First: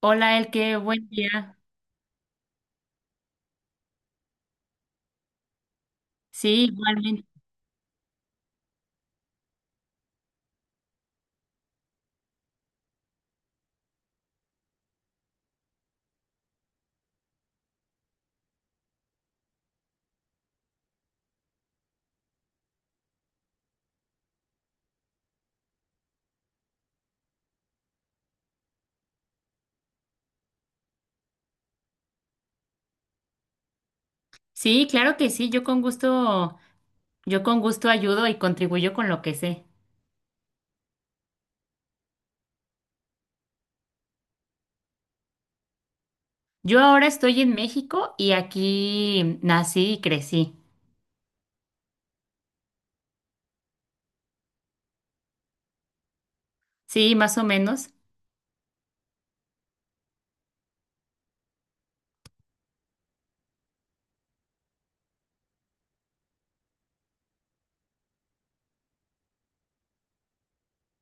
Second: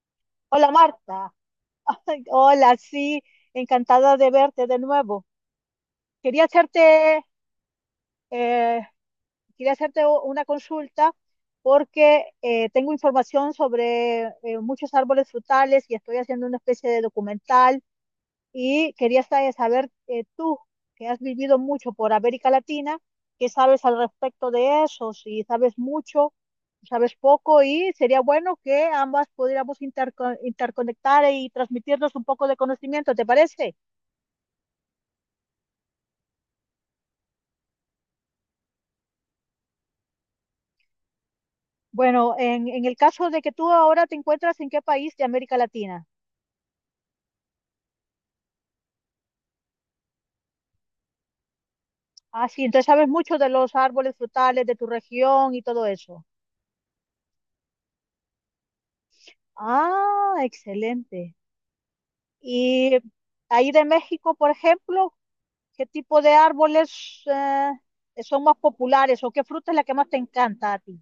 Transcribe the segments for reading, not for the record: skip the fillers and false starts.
Hola, Hola Elke, buen Marta, día. hola, sí, encantada de verte de nuevo. Quería Sí, hacerte igualmente. eh, quería hacerte una consulta porque tengo información sobre muchos árboles frutales y estoy haciendo una especie de documental y quería saber, tú, que has vivido mucho por América Latina, ¿qué sabes al respecto de eso? Si sabes mucho, sabes poco y sería bueno que ambas pudiéramos interconectar y transmitirnos un poco de conocimiento, ¿te parece? Sí, claro que sí, yo con gusto ayudo y contribuyo con lo que sé. Bueno, en el caso de que tú ahora te encuentras, en qué país de América Latina. Yo ahora estoy en México y aquí nací y crecí. Ah, sí, entonces sabes mucho de los árboles frutales de tu región y todo eso. Sí, más o menos. Ah, excelente. Y ahí de México, por ejemplo, ¿qué tipo de árboles son más populares o qué fruta es la que más te encanta a ti?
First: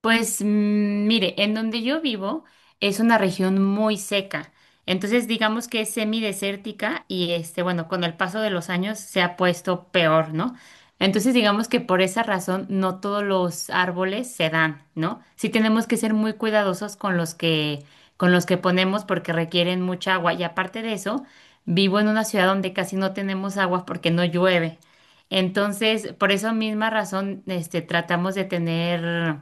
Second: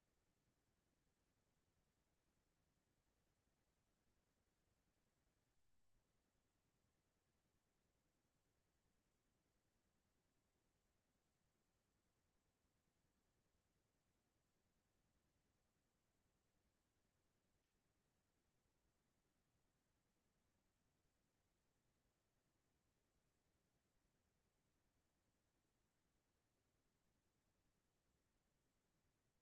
Pues mire, en donde yo vivo es una región muy seca, entonces digamos que es semidesértica y este, bueno, con el paso de los años se ha puesto peor, ¿no? Entonces digamos que por esa razón no todos los árboles se dan, ¿no? Sí tenemos que ser muy cuidadosos con los que ponemos porque requieren mucha agua y aparte de eso, vivo en una ciudad donde casi no tenemos agua porque no llueve. Entonces, por esa misma razón, este, tratamos de tener,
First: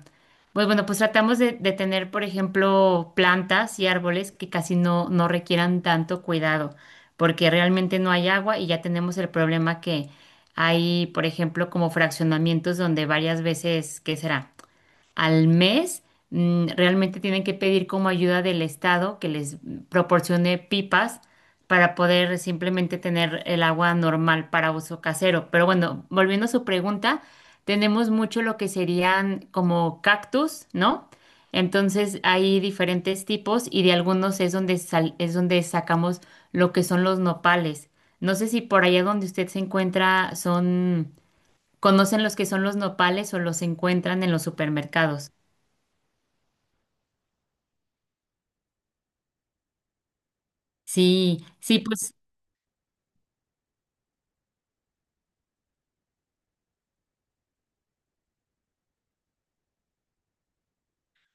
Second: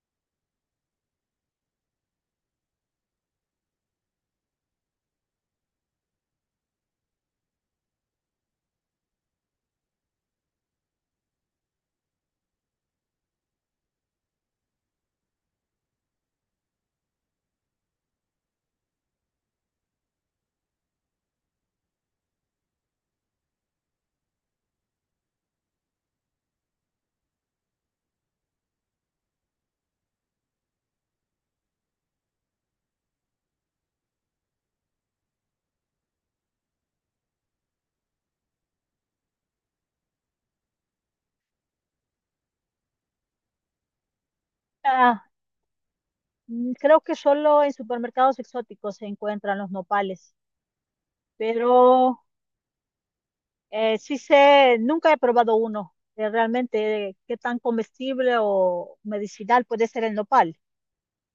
pues bueno, pues tratamos de tener, por ejemplo, plantas y árboles que casi no, no requieran tanto cuidado, porque realmente no hay agua y ya tenemos el problema que hay, por ejemplo, como fraccionamientos donde varias veces, ¿qué será? Al mes, realmente tienen que pedir como ayuda del Estado que les proporcione pipas para poder simplemente tener el agua normal para uso casero. Pero bueno, volviendo a su pregunta, tenemos mucho lo que serían como cactus, ¿no? Entonces hay diferentes tipos y de algunos es donde es donde sacamos lo que son los nopales. No sé si por allá donde usted se encuentra son, conocen los que son los nopales o los encuentran en los Ah, supermercados. mm, creo que solo en supermercados exóticos se encuentran los nopales, Sí, sí, pues, pero sí sé, nunca he probado uno, de realmente qué tan comestible o medicinal puede ser el nopal.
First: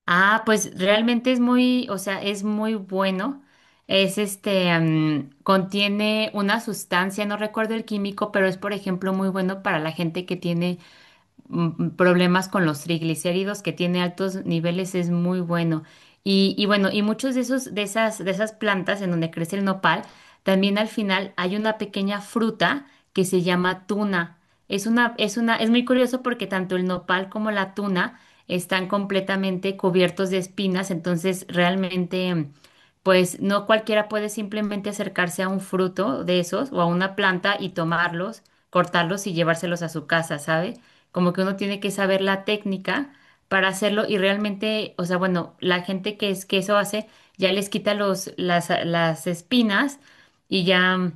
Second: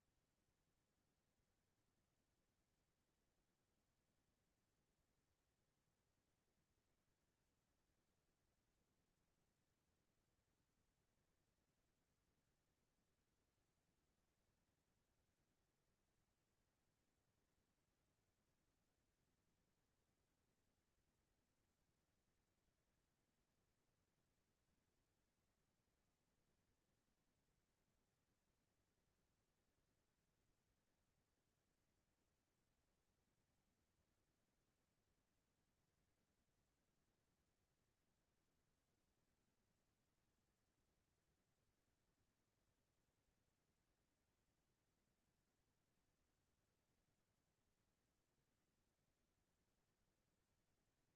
ah, pues realmente es muy, o sea, es muy bueno. Es este, contiene una sustancia, no recuerdo el químico, pero es, por ejemplo, muy bueno para la gente que tiene, problemas con los triglicéridos, que tiene altos niveles, es muy bueno. Y bueno, y muchos de esos, de esas plantas en donde crece el nopal, también al final hay una pequeña fruta que se llama tuna. Es muy curioso porque tanto el nopal como la tuna están completamente cubiertos de espinas, entonces realmente, pues no cualquiera puede simplemente acercarse a un fruto de esos o a una planta y tomarlos, cortarlos y llevárselos a su casa, ¿sabe? Como que uno tiene que saber la técnica para hacerlo y realmente, o sea, bueno, la gente que es que eso hace ya les quita los las espinas y ya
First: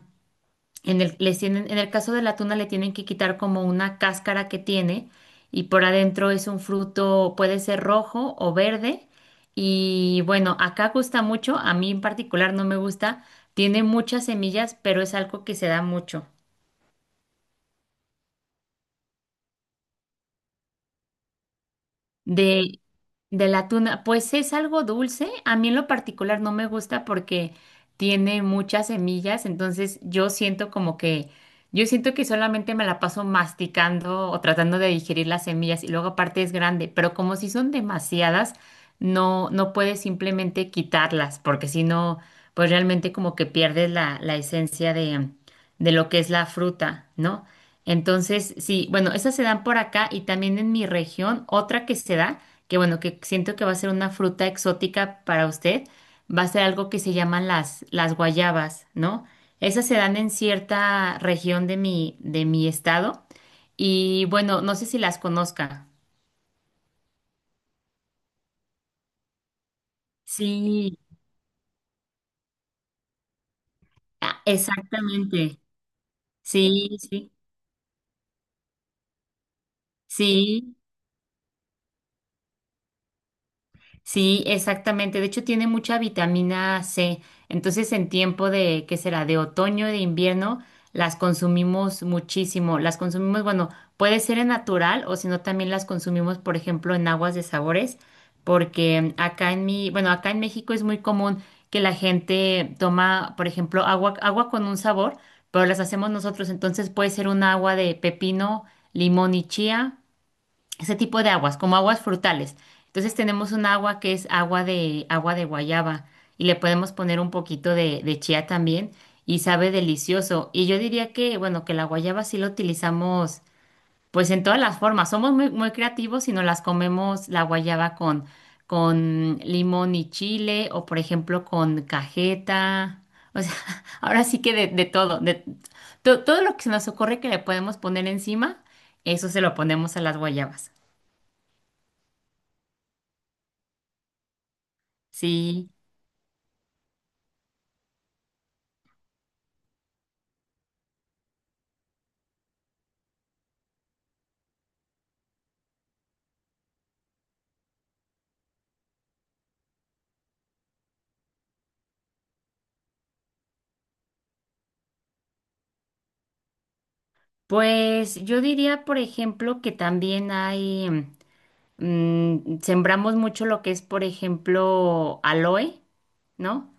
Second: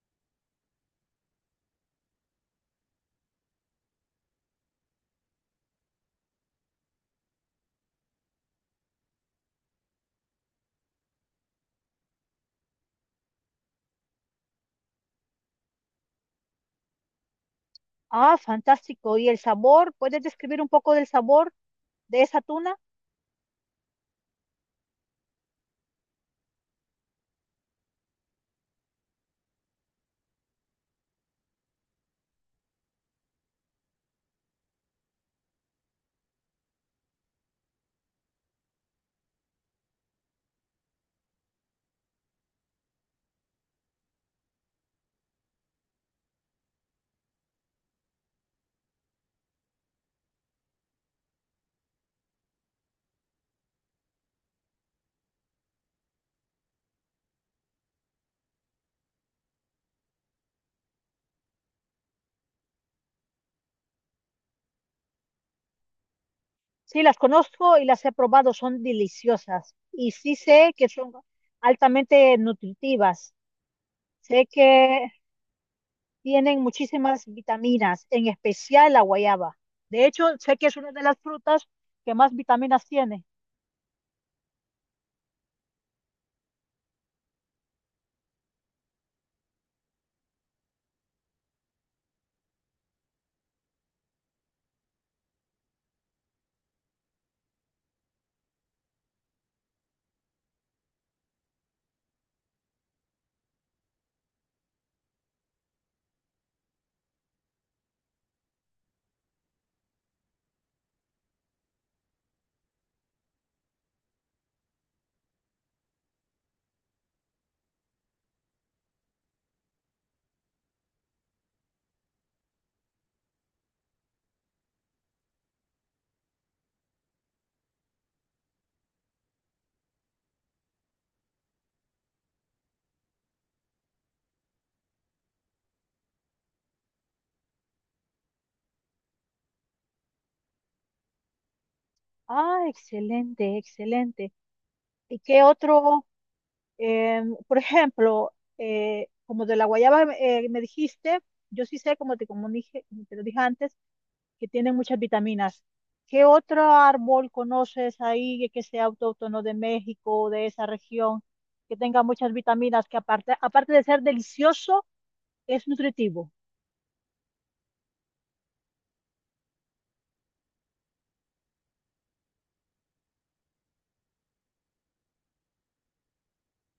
en el les tienen, en el caso de la tuna, le tienen que quitar como una cáscara que tiene y por adentro es un fruto, puede ser rojo o verde y bueno, acá gusta mucho, a mí en particular no me gusta, tiene muchas semillas, pero es algo que se da mucho. Ah, fantástico. ¿Y el sabor? ¿Puedes describir un poco del sabor de esa tuna? De, de la tuna, pues es algo dulce. A mí en lo particular no me gusta porque tiene muchas semillas, entonces yo siento como que, yo siento que solamente me la paso masticando o tratando de digerir las semillas y luego aparte es grande, pero como si son demasiadas, no, no puedes simplemente quitarlas porque si no, pues realmente como que pierdes la esencia de lo que es la fruta, ¿no? Entonces, sí, bueno, esas se dan por acá y también en mi región, otra que se da, que bueno, que siento que va a ser una fruta exótica para usted, va a ser algo que se llaman las guayabas, ¿no? Esas se dan en cierta región de mi estado y bueno, no sé si las conozca. Sí, las conozco y las he probado, son deliciosas. Y sí sé que Sí, son altamente nutritivas. ah, Sé que exactamente. tienen Sí, muchísimas sí, vitaminas, en especial la guayaba. De hecho, sé que sí. es una de las frutas que más vitaminas tiene. Sí, exactamente. De hecho, tiene mucha vitamina C. Entonces, en tiempo de, ¿qué será? De otoño, de invierno, las consumimos muchísimo. Las consumimos, bueno, puede ser en natural o si no, también las consumimos, por ejemplo, en aguas de sabores, porque acá en mi, bueno, acá en México es muy común que la gente toma, por ejemplo, agua con un sabor, pero las hacemos nosotros. Entonces, puede ser un agua de pepino, limón y chía, ese tipo de aguas, como aguas frutales. Entonces tenemos un agua que es agua de guayaba y le podemos poner un poquito de chía también y sabe delicioso. Y yo diría que, bueno, que la guayaba sí la utilizamos, pues en todas las formas. Somos muy, muy creativos y nos las comemos la guayaba con limón y chile o por ejemplo con cajeta. O sea, ahora sí que de todo, de todo lo que se nos ocurre que le podemos poner encima, eso se lo ponemos a las guayabas. Ah, excelente, excelente. ¿Y qué Sí, otro? Por ejemplo, como de la guayaba, me dijiste, yo sí sé, como te, como dije, te lo dije antes, que tienen muchas vitaminas. ¿Qué otro árbol conoces ahí que sea autóctono de México o de esa región, que tenga muchas vitaminas, que aparte, aparte de ser delicioso, es nutritivo? pues yo diría, por ejemplo, que también hay, sembramos mucho lo que es, por ejemplo, aloe, ¿no?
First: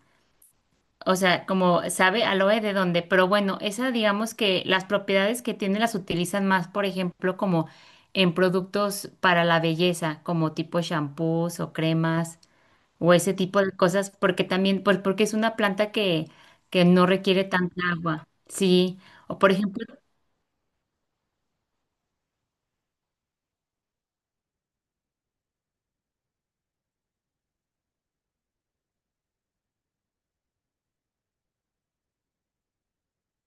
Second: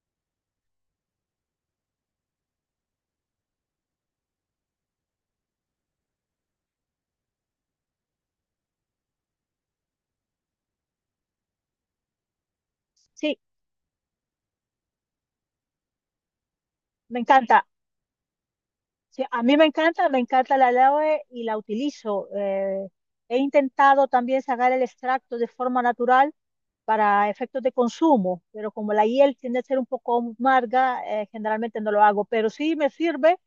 O sea, como sabe aloe de dónde, pero bueno, esa, digamos que las propiedades que tiene las utilizan más, por ejemplo, como en productos para la belleza, como tipo shampoos o cremas o ese Sí, tipo de cosas, porque también, pues porque es una planta que no me requiere encanta. tanta agua, sí. Sí, O a por mí ejemplo, me encanta la aloe y la utilizo. He intentado también sacar el extracto de forma natural para efectos de consumo, pero como la hiel tiende a ser un poco amarga, generalmente no lo hago, pero sí me sirve,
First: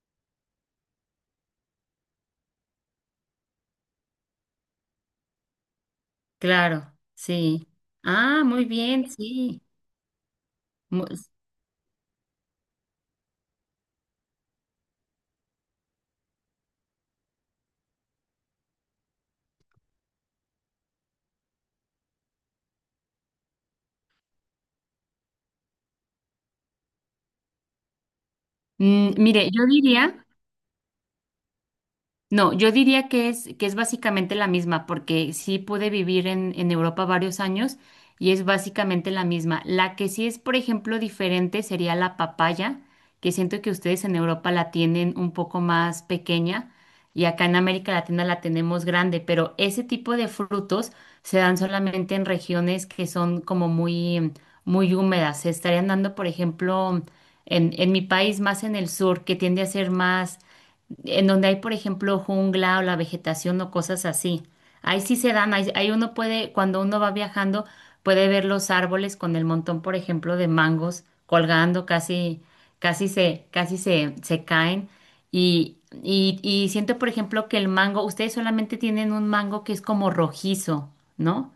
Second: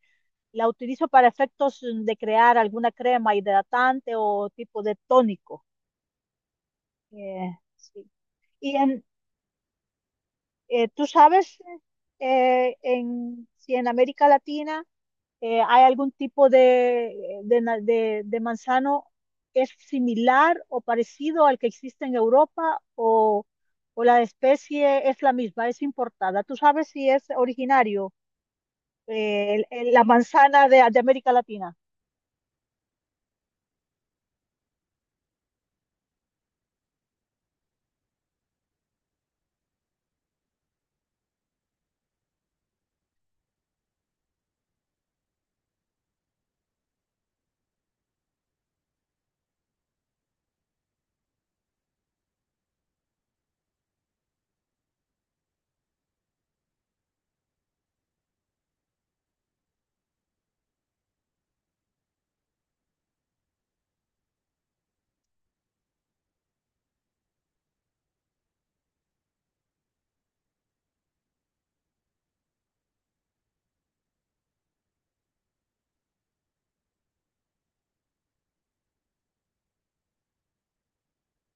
la utilizo para efectos de crear alguna crema hidratante o tipo de tónico. claro, Eh, sí. sí. Ah, muy Y bien, sí. Tú Mu- sabes, si en América Latina, ¿hay algún tipo de manzano que es similar o parecido al que existe en Europa, o la especie es la misma, es importada? ¿Tú sabes si es originario, mire, yo la diría, manzana de América Latina? no, yo diría que es básicamente la misma, porque sí pude vivir en Europa varios años y es básicamente la misma. La que sí es, por ejemplo, diferente sería la papaya, que siento que ustedes en Europa la tienen un poco más pequeña y acá en América Latina la tenemos grande, pero ese tipo de frutos se dan solamente en regiones que son como muy, muy húmedas. Se estarían dando, por ejemplo, en mi país más en el sur, que tiende a ser más en donde hay, por ejemplo, jungla o la vegetación o cosas así. Ahí sí se dan, ahí, ahí uno puede, cuando uno va viajando, puede ver los árboles con el montón, por ejemplo, de mangos colgando, casi, casi se, se caen. Y siento, por ejemplo, que el mango, ustedes solamente tienen un mango que es como rojizo, ¿no?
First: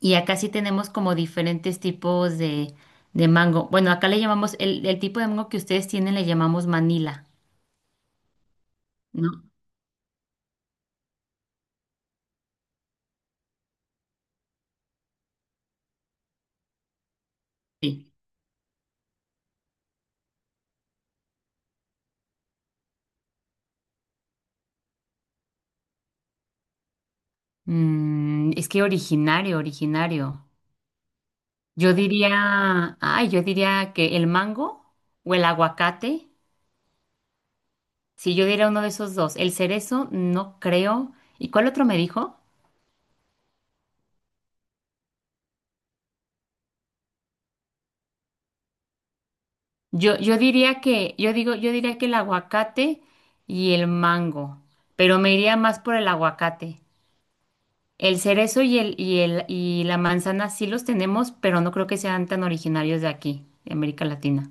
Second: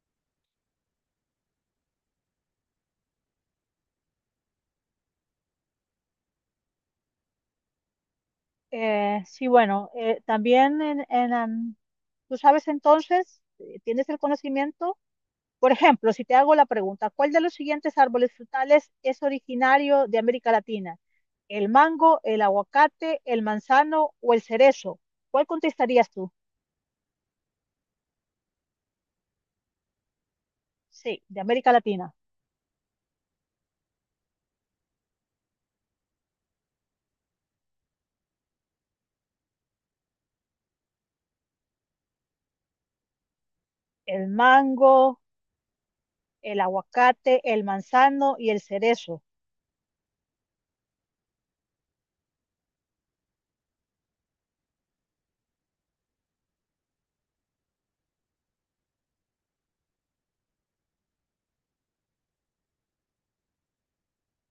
Y acá sí tenemos como diferentes tipos de mango. Bueno, acá le llamamos, el tipo de mango que ustedes tienen le llamamos Manila, ¿no? Sí, bueno, también ¿tú sabes entonces, tienes el conocimiento? Por ejemplo, si te hago la pregunta, ¿cuál de los siguientes Sí. árboles frutales es originario de América Latina? ¿El mango, el aguacate, el manzano o el cerezo? ¿Cuál contestarías tú? Mm, es que originario, originario. Sí, de América Yo Latina. diría, ay, yo diría que el mango o el aguacate. Sí, yo diría uno de esos dos. El cerezo, no creo. ¿Y cuál otro me dijo? El mango, el aguacate, el manzano y el cerezo. Yo diría que, yo digo, yo diría que el aguacate y el mango, pero me iría más por el aguacate. El cerezo y la manzana sí los tenemos, pero no creo que sean tan originarios de aquí, de América Latina.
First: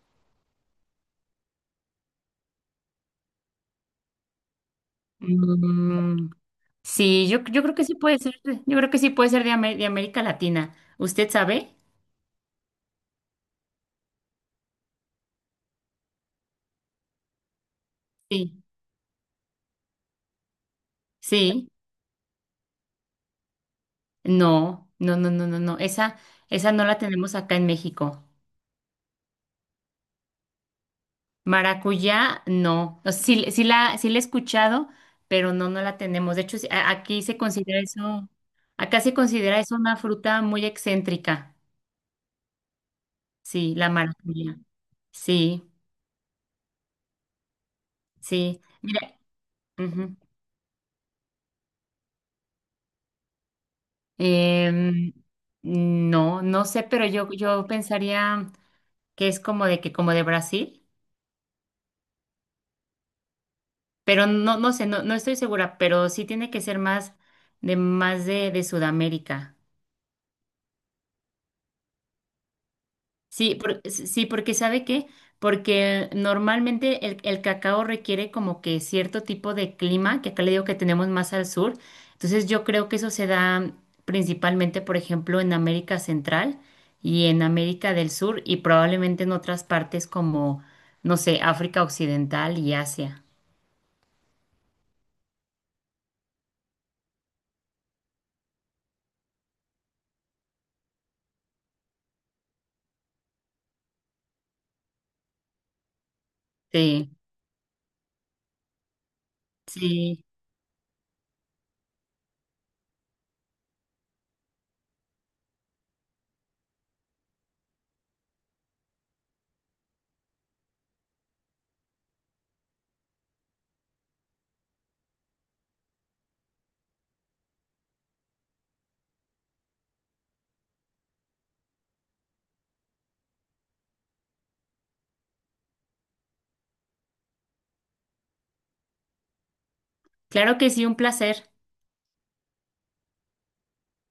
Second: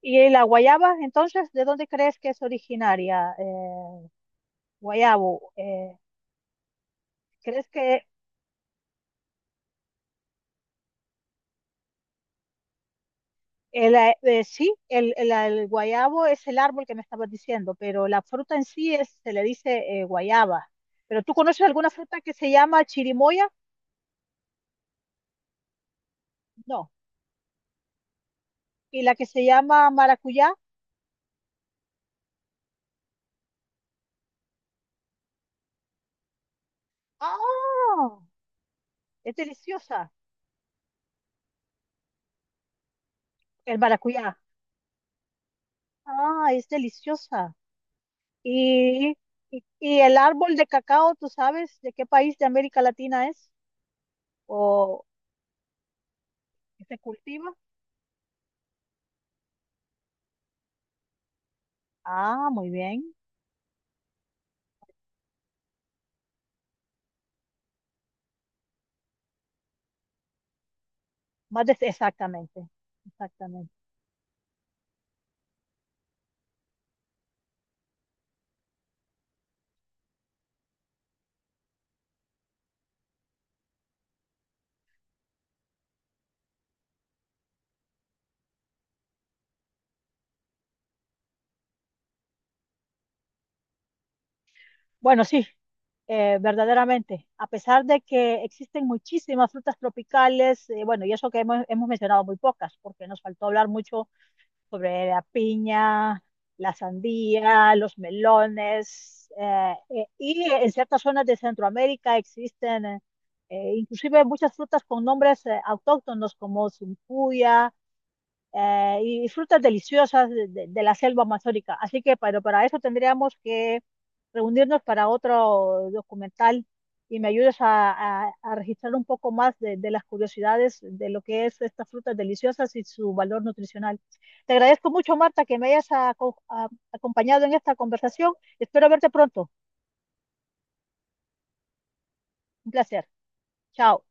¿Y la guayaba, entonces, de dónde crees que es originaria? Guayabo, Mm, sí, yo ¿crees creo que sí que puede ser, yo creo que sí puede ser de, de América Latina. ¿Usted sabe? el, sí, el guayabo es el árbol que me estabas diciendo, pero la fruta Sí, en sí es, se le dice guayaba? ¿Pero tú conoces sí. alguna fruta que se llama chirimoya? No, no, no, no, no, no. Esa no No. la tenemos acá en México. ¿Y la que se llama maracuyá? Maracuyá, no. O sea, sí, sí la he escuchado, pero no, no la tenemos. De hecho, sí, aquí se considera ¡Ah! eso, acá se Es considera eso una deliciosa. fruta muy excéntrica. Sí, El la maracuyá. maracuyá. Sí, Ah, es deliciosa. sí. Mira, Y, y ujú. el árbol de cacao, ¿tú sabes de qué país de América Latina es? ¿O Em, no, no sé, que se pero yo, cultiva? yo pensaría que es como de Brasil, Ah, muy bien. pero no, no sé, no, no estoy segura, pero sí tiene que ser más de de Sudamérica. Más de, exactamente. Sí, Exactamente. Sí, porque ¿sabe qué? Porque normalmente el cacao requiere como que cierto tipo de clima, que acá le digo que tenemos más al sur. Entonces yo creo que eso se da principalmente, por ejemplo, en América Central y en América del Sur y probablemente en otras partes como, no sé, África Occidental y Asia. Bueno, sí. Verdaderamente, a pesar de que existen muchísimas frutas tropicales, bueno, y eso que hemos mencionado muy pocas, porque nos faltó hablar mucho sobre la piña, la Sí, sandía, los melones, sí. y en ciertas zonas de Centroamérica existen, inclusive, muchas frutas con nombres autóctonos como zumpuya, y frutas deliciosas de la selva amazónica. Así que, pero para eso tendríamos que reunirnos para otro documental y me ayudes a registrar un poco más de las curiosidades de lo que es estas frutas deliciosas y su valor nutricional. Te agradezco mucho, Marta, que me hayas acompañado en esta conversación. Espero verte pronto. Claro que sí, un placer. Un placer. Chao.